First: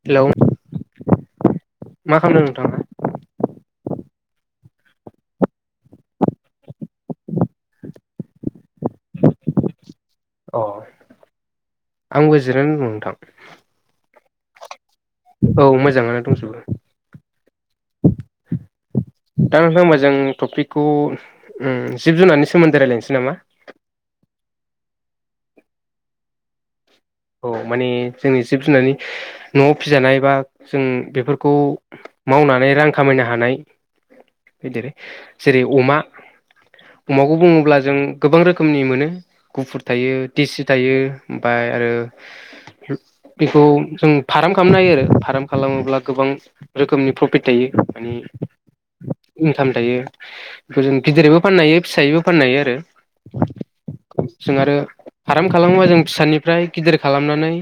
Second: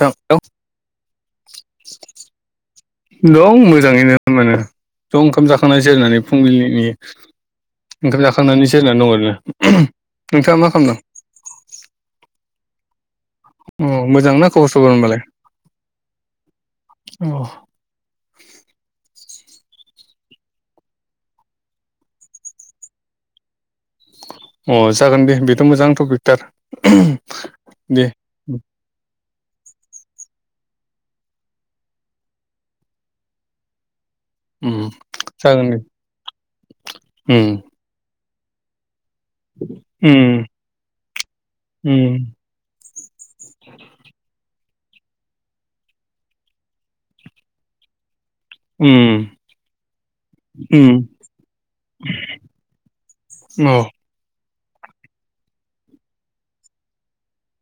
औ हेलौ औ मा खालामदो नोंथाङालाइ मोजाङैनो मोनो ज' ओंखाम जाखांनायसै होननानै फुंबिलिनि ओंखाम जाखांनानै जिरायनानै दं ओरैनो नोंथाङा अ मा खालामदों आंबो जिरायनानै दं नोंथां अ मोजां ना खबर सबर होनबालाय औ मोजाङानो दंजोबो अ दा नोंथां होमबा जों टपिकखौ जिब जुनारनि सोमोनदै रायलायनोसै नामा अ जागोन दे बेथ' मोजां टपिकथार औ माने दे जोंनि जिब जुनारनि न'आव फिजानाय बा जों बेफोरखौ मावनानै रां खामायनो हानाय उम जेरै जागोन दे अमा अमाखौ उम बुङोब्ला जों गोबां रोखोमनि मोनो गुफुर थायो उम देसि थायो ओमफ्राय आरो उम बेखौ जों फाराम खालामनो हायो आरो फार्म खालामोब्ला गोबां रोखोमनि प्रफिट थायो उम इंकाम थायो। बेखौ उम जों गिदिरैबो फाननो हायो फिसायैबो फाननो हायो आरो। अ जों आरो फाराम खालामोबा जों फिसानिफ्राय गिदिर खालामनानै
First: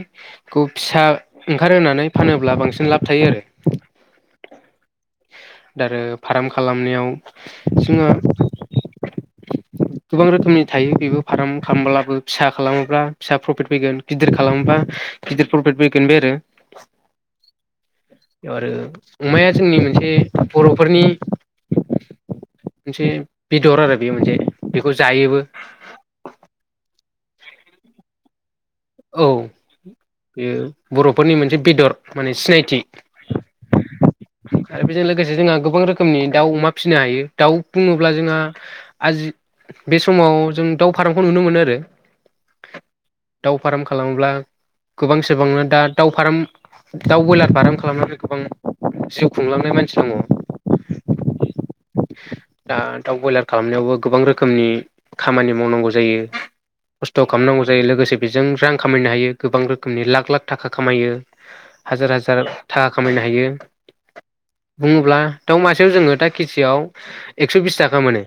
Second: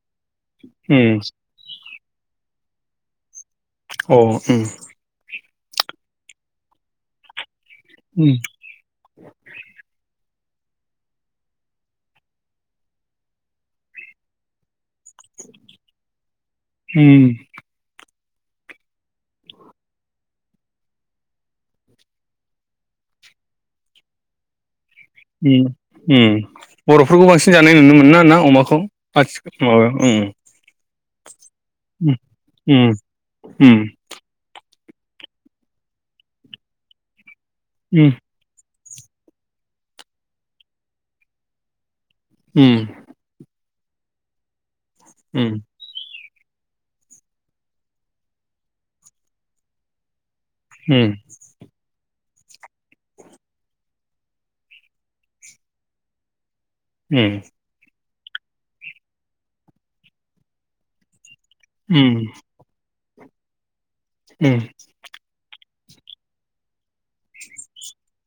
खौ फिसा उम ओंखारहोनानै फानोब्ला बांसिन लाब थायो आरो। अ उम दा आरो फार्म खालामनायाव जोङो उम गोबां रोखोमनि थायो बेबो फार्म खालामब्लाबो फिसा खालामोब्ला फिसा प्रफिट फैगोन गिदिर खालामोब्ला गिदिर फ्रफिद फैगोन बे आरो। उम बेयाव आरो अमाया जोंनि मोनसे बर'फोरनि मोनसे बेदर आरो बेयो मोनसे। बेखौ जायोबो उम उम बर'फोरखौ बांसिन जानाय नुनो मोनो ना अमाख खौ औ आथि माबायाव उम। बेयो बर'फोरनि मोनसे बेदर उम माने सिनायथि। उम उम आरो बेजों लोगोसे जोंहा गोबां रोखोमनि दाउ अमा फिसिनो हायो दाउ उम बुङोब्ला जोंहा आजि बे समाव जों दाउ फारामखौ नुनो मोनो आरो। उम दाउ फार्म खालामोब्ला गोबां उम सोबांनो दा दाउ फाराम दाउ बयलार फाराम खालामनानै गोबां जिउ खुंलांनाय मानसि दङ। उम दा दाउ बयलार खालामनायावबो गोबां रोखोमनि खामानि मावनांगौ जायो। खस्थ' उम खालामनांगौ जायो लोगोसे बेजों रां खामायनो हायो गोबां रोखोमनि लाख लाख थाखा खामायो। हाजार उम हाजार थाखा खामायनो हायो उम बुङोब्ला दाव मास सेयाव जोङो दा केजिसेयाव एकस बिसथाखा मोनो।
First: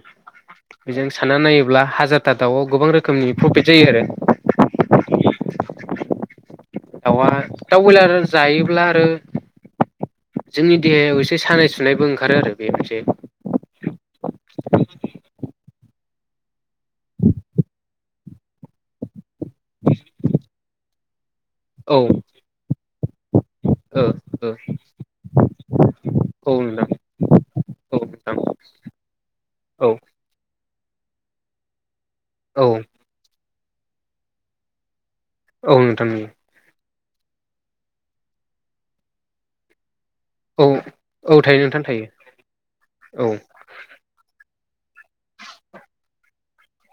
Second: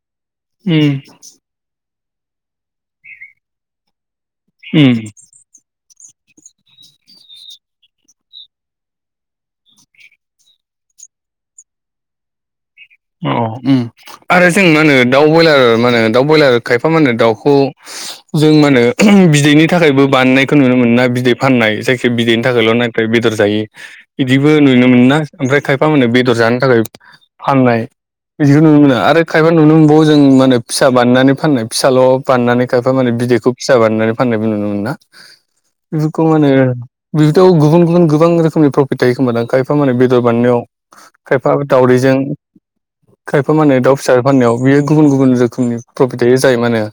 उम बेजों सानना नायोब्ला हाज जारथा दाउआव गोबां रोखोमनि प्रफिट जायो आरो। उम दाउआ दाउ बयलार जायोब्ला आरो जोंनि देहायाव एसे सानाय सुनायबो ओंखारो आरो। बे मोनसे अ उम आरो जों मा होनो दाउ बयलार मा होनो दाउ बयलार खायाफा मा होनो दाउखौ जों मा होनो बि दिनि थाखायबो बानायनायखौ नुनो मोनो ना बि फाननाय औ जायखो बिदैनि थाखायल' नाथाय बेदर जायि ओ बिदिबो नुनो मोनो ना ओमफ्राय खायफा मानो बेदर औ जानो थाखाय नोंथां फाननाय बिदिखौ नुनो मोनो आरो खायफा नुनो औ नोंथां औ मोनबावो जों मा होनो फिसा बानायनानै फाननाय फिसाल' बानायनानै खायफा माने बिदैखौ फिसा बानायनानै फाननायबो नुनो मोनो ना। औ औ नोंथां बेफोरखौ मा होनो बेथ' गुबुन गुबुन गोबां रोखोमनि प्रफिट थायो खोमबा दां खायफा मा होनो बे [unintelligible] बान्नायाव औ औ खायफा थायो नोंथां थायो दावदैजों औ खायफा मा होनो दाव फिसा फाननायाव बियो गुबुन गुबुन रोखोमनि प्रफिट थायो जाय मा होनो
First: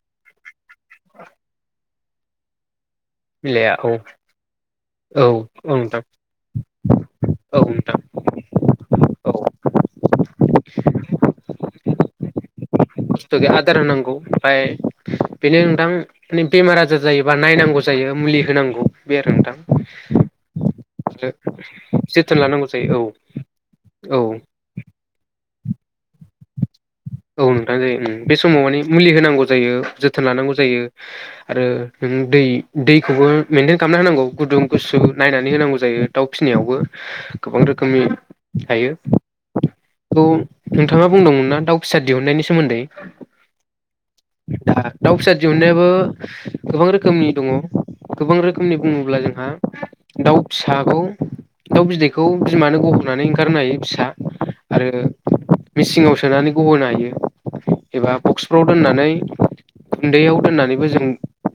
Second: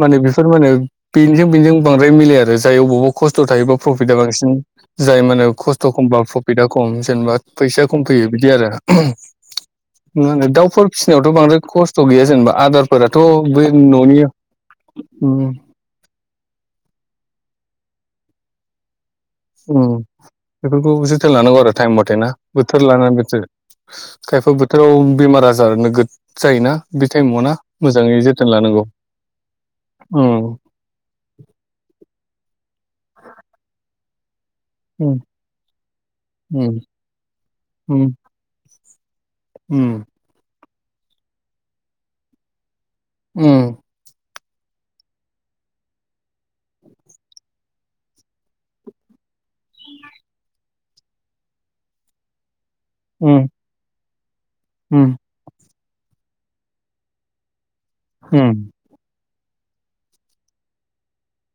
माने बेफोर मानो बेनिजों बेनिजों बांद्राय मिलाया आरो जाय अबावबा खस्थ थायो मिलाया बाव औ फ्रफिदा बांसिन जाय औ मा होनो औ खस्थ' नोंथां खमब्ला प्रफिदा खम जेनेबा औ फैसा नोंथां खम फै फैयो बिदि आरो औ मा होनो दाउफोर फिसिनायावथ' बांद्राय खस्थ' गैया जेनेबा आदार खस्थ गैया आदार होनांगौ ओमफाय उम बेनो नोंथां बेमार आजार जायोबा नायनांगौ जायो मुलि होनांगौ। बे आरो नोंथां उम बेफोरखौ जोथोन लानांगौ आरो थटाइम मथे ना जोथोन लानांगौ बोथोर जायो औ लानानै बोथोर। औ खायफा बोथोराव बेमार आजार नोगोद जायोना बे थायेमाव औ नोंथां जायो उम बे समाव माने मुलि होनांगौ जायो जोथोन उम लानांगौ जायो आरो नों दै दैखौबो मेेनटेन खालामना होनांगौ। गुदुं गुसु उम नायनानै होनांगौ जायो दाउ फिनायावबो उम गोबां उम रोखोमनि थायो। खौ नोंथाङा बुंदोंमोन ना दाउ फिसा दिहुननायनि सोमोन्दै। उम दा दाउ फिसा दिहुनन्नायाबो गोबां रोखोमनि दङ गोबां रोखोमनि बुङोब्ला जोंहा दावफिसाखौ दाव बिदैखौ बिमानो गह'नानै ओंखारहोनो हायो फिसा आरो मिसिङाव सोनानै गहोनो हायो एबा बक्सफ्राव दोननानै गुन्दैयाव दोननानैबो जों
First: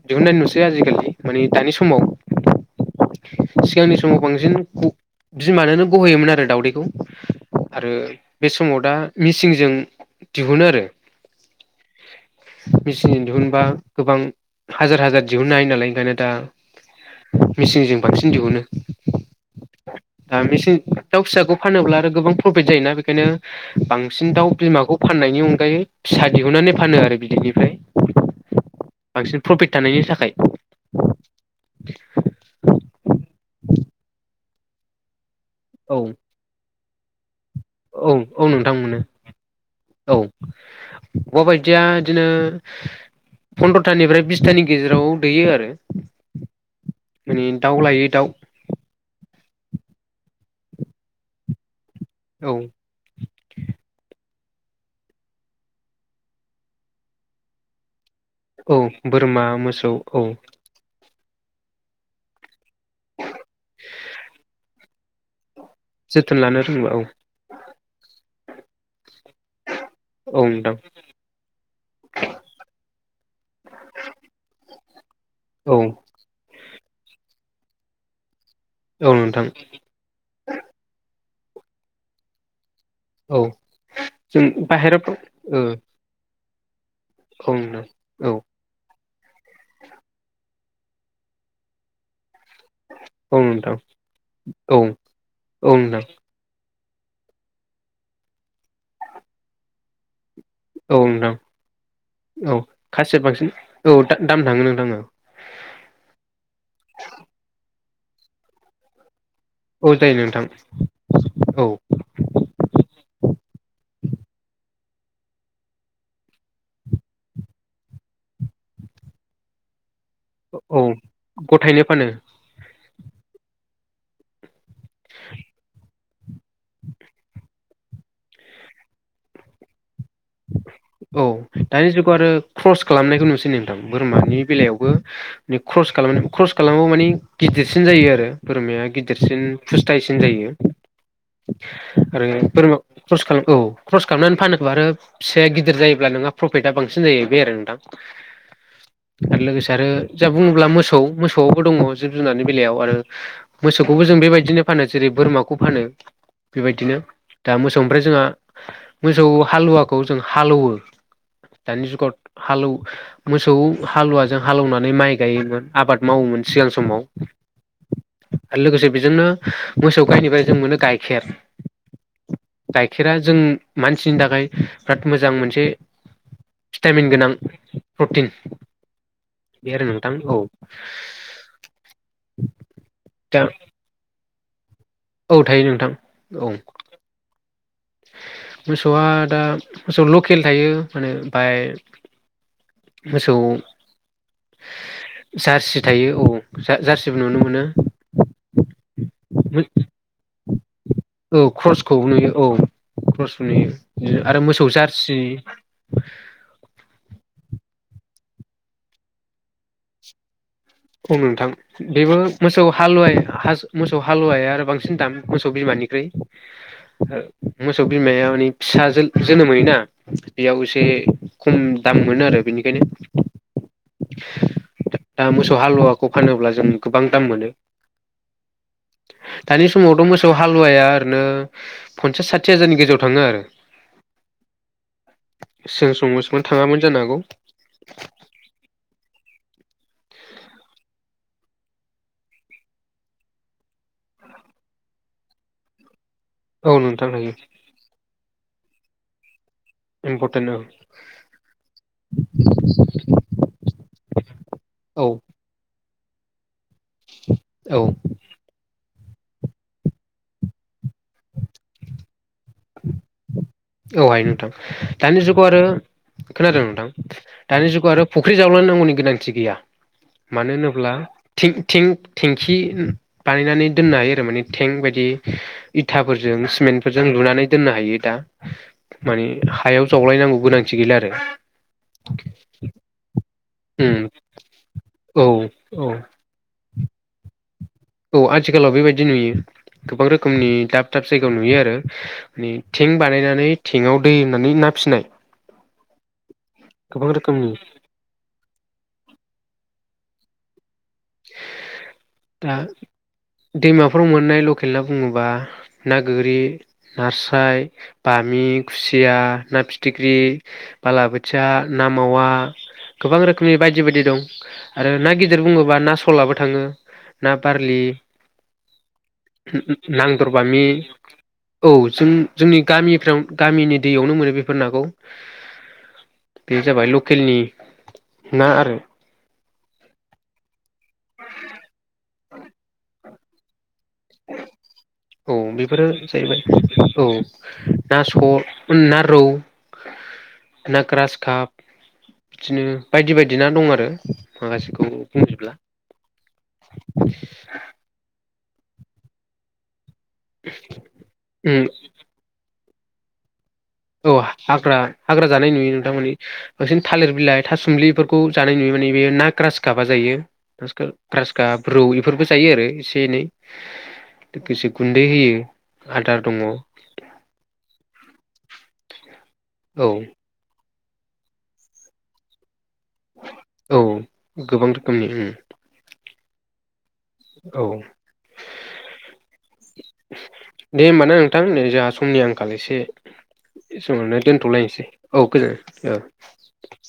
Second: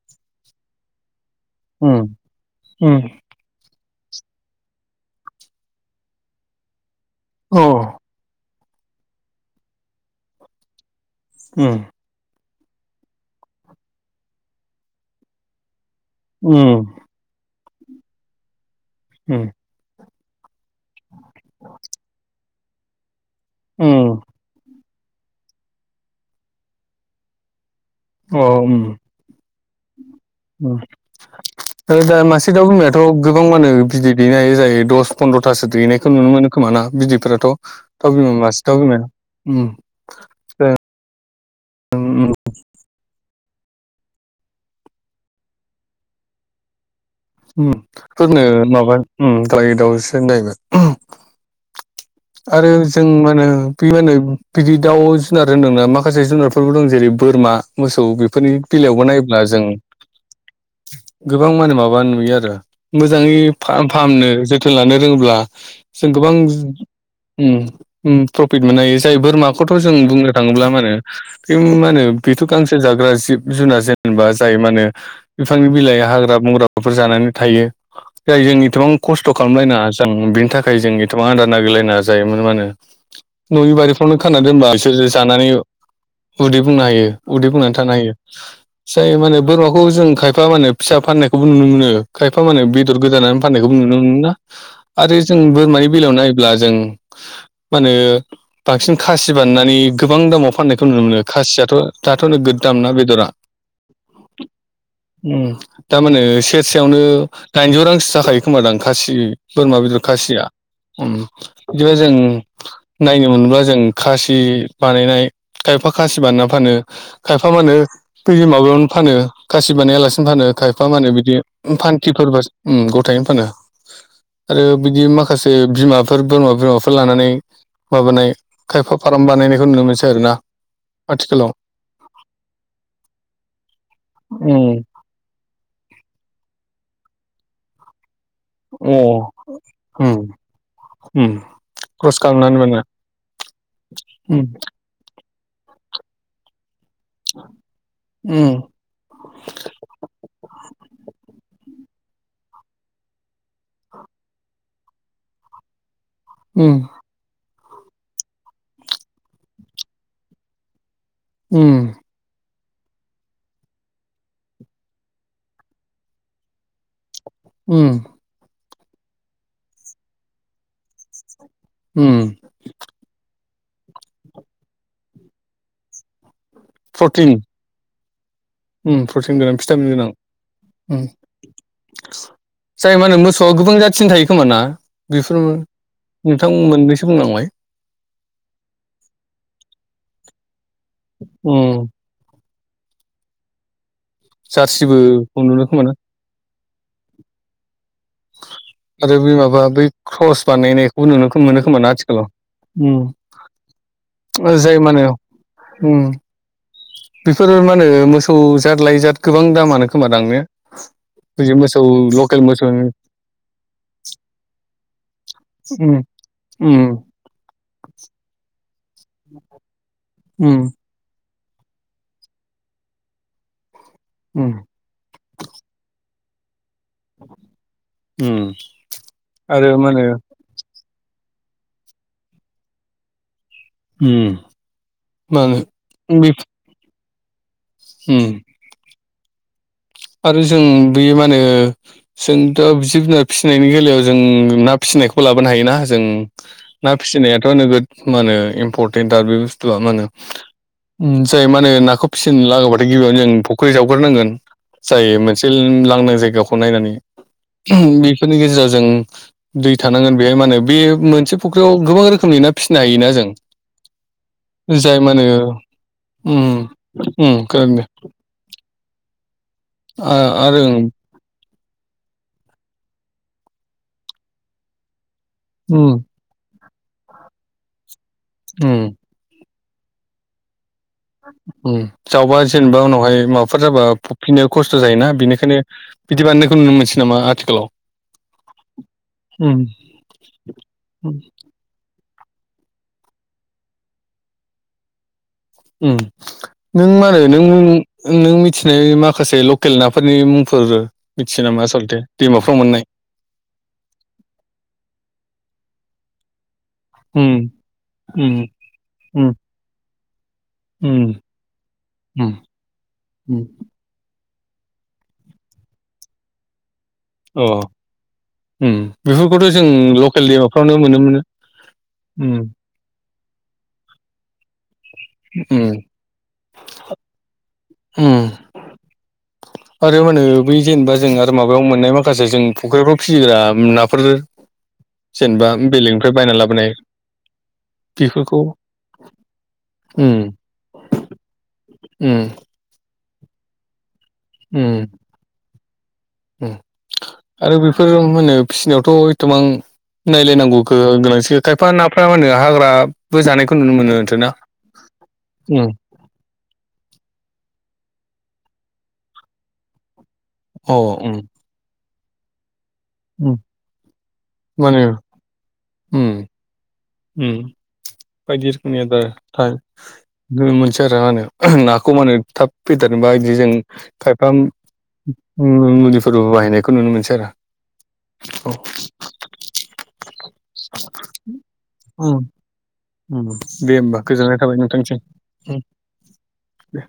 दिहुननाय नुसै आजिखालि माने दानि समाव सिगांनि समाव बांसिन ग बिमानोनो गहोयोमोन आरो दाउदैखौ आरो बे सम मिसिनजों दिहुनबा गोबां हाजार हाजार दिहुडननो हायो नालाय ओंखायनो दा मेचिनजों बांसिन दिहुनो उम दा मेसें दाउ फिसाखौ फानोब्ला आरो गोबां प्रफिट जायोना बेखायनो बांसिन दाउ बिमाखौ फाननायनि अनगायै फिसा दिहुननानै फानो आरो बिदिनिफ्राय औ थाखाय दा मासे दाउ बिमायाथ' गोबां मानि बिदै दैनो हायो जायो दस पन्द्र'थासो औ दैनायखौ नुनो मोनो खोमाना बिदैफ्राथ' औ दाउ बिमा औ मासे नोंथां दाउ मोनो बिमाया उम मुबा बायदिया उम बिदिनो उम फन्द्र थानिफ्राय बिसथानि गेजेराव दैयो आरो माने उम दाउ लायै दाउ फोरनो माबा दाउसो होनलायबाय औ आरो जों मा होनो बे मा होनो बिदि दाउ जुनार होन्दोंना माखासे जुनारफोरबो दं जेरै बोरमा मोसौ बि फोरनि औ बेलायावबो नायोब्ला बोरमा मोसौ औ जों गोबां माने माबा नुयो आरो मोजाङै फाहामनो जोथोन लानो रोङोब्ला जों गोबां जोथोन लानो रोंबा औ उम उम प्रफिट मोननो हायो। जाय बोरमाखौथ' जों बुंनो औ थाङोब्ला नोंथां मा होनो बे मा होनो बेथ' गांसो जाग्रा जिब जुनार जेन बा जाय मा होनो बिफांनि औ बिलाइ हाग्रा बंग्राफोर जानानै थायो। जाय जों एसेबां औ खस्थ' नोंथां खालामलायना जों बिनि थाखाय जों एसेबां आदार नागिरलायना जायोमोन मानो औ न'नि बारिफ्रावनो खाना जों दोनबा बिसोर बाहेराफ्राव जानानै ओ उदै बुंनो हायो उदै औ बुंनानै नोंथां थानो हायो औ जाय माने बोरमाखौ जों खायफा माने फिसा फाननाय खौ नुनो मोनो खाय एफा माने बेदर गोदानानानै औ फाननायखौ नोंथां नुनो मोना औ आरो जों बोरमानि नोंथां बेलायाव नायोब्ला जों मा होनो बांसिन खासि बानायनै गोबां दामाव फाननायखौ नुनो औ मोनो नोंथां खासियाथ' दाथ' नोगोद औ दामना खासिया बेदरा बांसिन औ दा दाम थाङो नोंथां औ उम थारमाने सेरसेयावनो दाइनजौ रांसो जाखायो खोमा दां खासि बोरमा औ बेदर जायो खासिया नोंथां उम औ बिदिबा जों नायनो मोनब्ला जों खासि बानायनाय खायफा खासि बानाया फानो खायफा मानो दै माबायावनो फानो खासि बानायालासिनो फानो खायफा औ मानो बिदि गथायैनो फानो फान्थिफोरब गथायनो फानो आरो बिदि माखासे बिमाफोर बोरमा बिमाफोर लानानै माबानाय खायफा फाराम बानायनायखौ नुनो मोनसै आरोना औ आथिखालाव दानि जुगाव आरो क्रस खालामनायखौ नुसै नोंथां बोरमानि उम बेलायावबो क्रस खालाम क्रस खालामाबो माने गिदिरसिन जायो आरो बोरमाया अ गिदिरसिन फुस्थायाइसिन उम जायो। उम क्रस आरो खालामनानै बोरमा बानायनाय ख्रस खालाम औ क्रस खालामनानै फानोबा आरो फिसाया गिदिर जायोब्ला नोङा प्रफिटआ बांसिन सिन जाहैबाय आरो नोंथां उम आरो लोगोसे आरो जा बुङोब्ला मोसौ मोसौ दङ जिब जुनार बेलायाव आरो मोसौखौबो जों बेबायदिनो फानो जेरै बोरमाखौ फानो उम बेबायदिनो दा मोसौनिफ्राय जोंहा मोसौ हालुवा खौ जों हालौवो उम दानि जुगाव हालौ मोसौ हालुवाजों हाल एवनानै माइ गायोमोन आबाद मावोमोन। सिगां समाव उम आरो लोगोसे बेजोंनो मोसौ गायनिफ्राय जों मोनो गाइखेर उम गाइखेरा जों मानसिनि थाखाय बिराद मोजां मोनसे भिटामिन गोनां प्रटिन प्रटिन प्रटिन गोनां बे आरो भिटामिन गोनां नोंथां औ उम जाय मा होनो दा मोसौआ गोबां जाथिनि थायो। खोमाना बेफोर औ थायो औ नोंथां मोननैसो बुंनांबाय मोसौआ दा मोसौ लकेल थायो माने ओमाय उम मोसौ जारसिबोखौ नुनो जार्सि खोमाना थायो औ जारसिबो नुनो मोनो। आरो बे माबा बै क्रस बानायनायखौबो नुनो मोनो खोमा ना आथिखालाव? उम ख्रसुनि आरो ओ मोसौ जाय जारसि बेफोर मा होनो मोसौ जाद लइजाद गोबां दामानो खोमा दां ने। औ नोंथां बिदि मोसौ बेबो लकेल मोसौ मोसौनि हालुव मोसौ हालुवाया आरो बांसिन दाम मोसौ बिमानि उम उम मोसौ बिमाया माने फिसा जोनोमयोना बेयाव उम एसे खम दाम मोनो आरो बेनिखायनो उम दा मोसौ हालुवा खौ फानोब्ला जों गोबां दाम मोनो उम दानि आरो मा होनो समावथ' मोसौ हालुवाया ओरैनो फनसास साथि हाजारनि गेजेराव थाङो आरो। उम मा होनो सों बे संसोमोन थाङामोन जानो हागौ। उम आरो जों बेयो माने जों दा जिब जुनार फिसिनायनि बेलायाव जों ना फि फिसिनायखौ लाबोनो हायो ना जों औ ना नोंथां हायो फिसिनायाथ' नोगोद मा होनो इम्परटेन्ट आरो बे बुंस जुवा मा होनो इम्परटेन्ट औ जाय मा होनो नाखौ फिसिनो लाङोबाथाय गिबियावनो जों फुख्रि जावग्रोनांगोन। औ जायो मोनसे लांदां जायगाखौ नायनानै औ बेफोरनि गेजेराव जों दै थानांगोन बेहाय मा होनो बे मोनसे फुख्रियाव गोबां रोखोमनि ना फिसिनो हायोना जों औ हायो नोंथां जाय मा दानि होनो जुगाव आरो उम खोनादों नोंथां उम दानि खोनादों जुगाव आरो फुख्रि जावलांनांगौनि गोनांथि गैया। आ आरो थेंक थेंखि बानायनानै दोननो हायो आरो माने थेंक बायदि उम इथाफोरजों सिमेन्टफोरजों लुनानै दोननो हायो दा उम मानि हायाव जावलायनांगौ गोनां जावबा जेनेबा उनावहाय माबाफोर जाबा उम फफिनाय खस्थ' जायोना। औ बेनिखायनो औ बिदि बानायनायखौ नुनो मोनसै नामा आथिखालाव? औ आथिखालाव बेबायदि नुयो उम गोबां रोखोमनि दाब दाब जायगायाव नुयो आरो। थेंक बानायनानै थेंकआव दै होनानै ना फिसिनाय ओ नों मा गोबां होनो रोखोमनि नों नों मिथिनाय माखासे दं गेलेनाफोरनि मुंफोर मिथियो नामा आसलथे दा दैमाफ्राव मोननाय दैमाफोराव मोननाय लकेल ना बुङोबा ना गोरि उम नास्राय उम बामि खुसिया उम ना फिथिख्रि उम बालाबोथिया ना मावा उम गोबां उम रोखोमनि बायदि बायदि दं। आरो ना गिदिर बुङोब्ला ना सलाबो थाङो ना अ बारलि उम बेफोरखौथ' जों लकेल नांदरबामि दैमाफ्रावनो मोनो मोनो औ जों उम जोंनि गामिफ्राव गामिनि दैयावनो मोनो बेफोर नाखौ उम बे जाबाय लकेलनि उम ना आरो आरो मा होनो बै जेनेबा जों आरो माबायाव मोननाय माखासे जों फ'ख्रिफ्राव फिसिग्रा [inaudible] औ जेनेबा बेफोरो बेलेगनिफ्राय बायना जाहैबाय लाबोनाय औ ना बेफोरखौ सल ना रौ उम ना ग्रास काप उम बिदिनो बायदि बायदि ना दं आरो। उम माखासेखौ बुजोबला उम आरो बेफोर मा होनो फिसिनायावथ' एथबां नायलायनांगौ गोनांथि उम खायफा नाफ्रा मा होनो हाग्रा बो जानायखौ नुनो मोनो औ आरोना हाग्रा हाग्रा जानाय उम नुयो नोंथांमोननि बांसिन थालिर बिलाइ थासुमलिफोरखौ जानाय नुयो माने बेयो ना क्रास गाबा जायो अ उम क्रास गाब ब्रौ बेफोरबो जायो आरो एसे एनै उम लोगोसे माने गुन्दै होयो उम आदार दङ' उम बायदि रोखोमनि आदार मानसि फोरा मा होनो नाखौ मानो थाब फैदेरनोबा बिदि जों औ खायफा गोबां रोखोमनि उम मुलिफोरबो बाहायनायखौ नुनो मोनसै औ दे होमबा ना नोंथां नै जोंहा समनि आंखाल एसे उम दे होमबा समावनो गोजोननाय थाबाय दोनथ'लायनोसै नोंथांसिम। औ गोजोन औ दे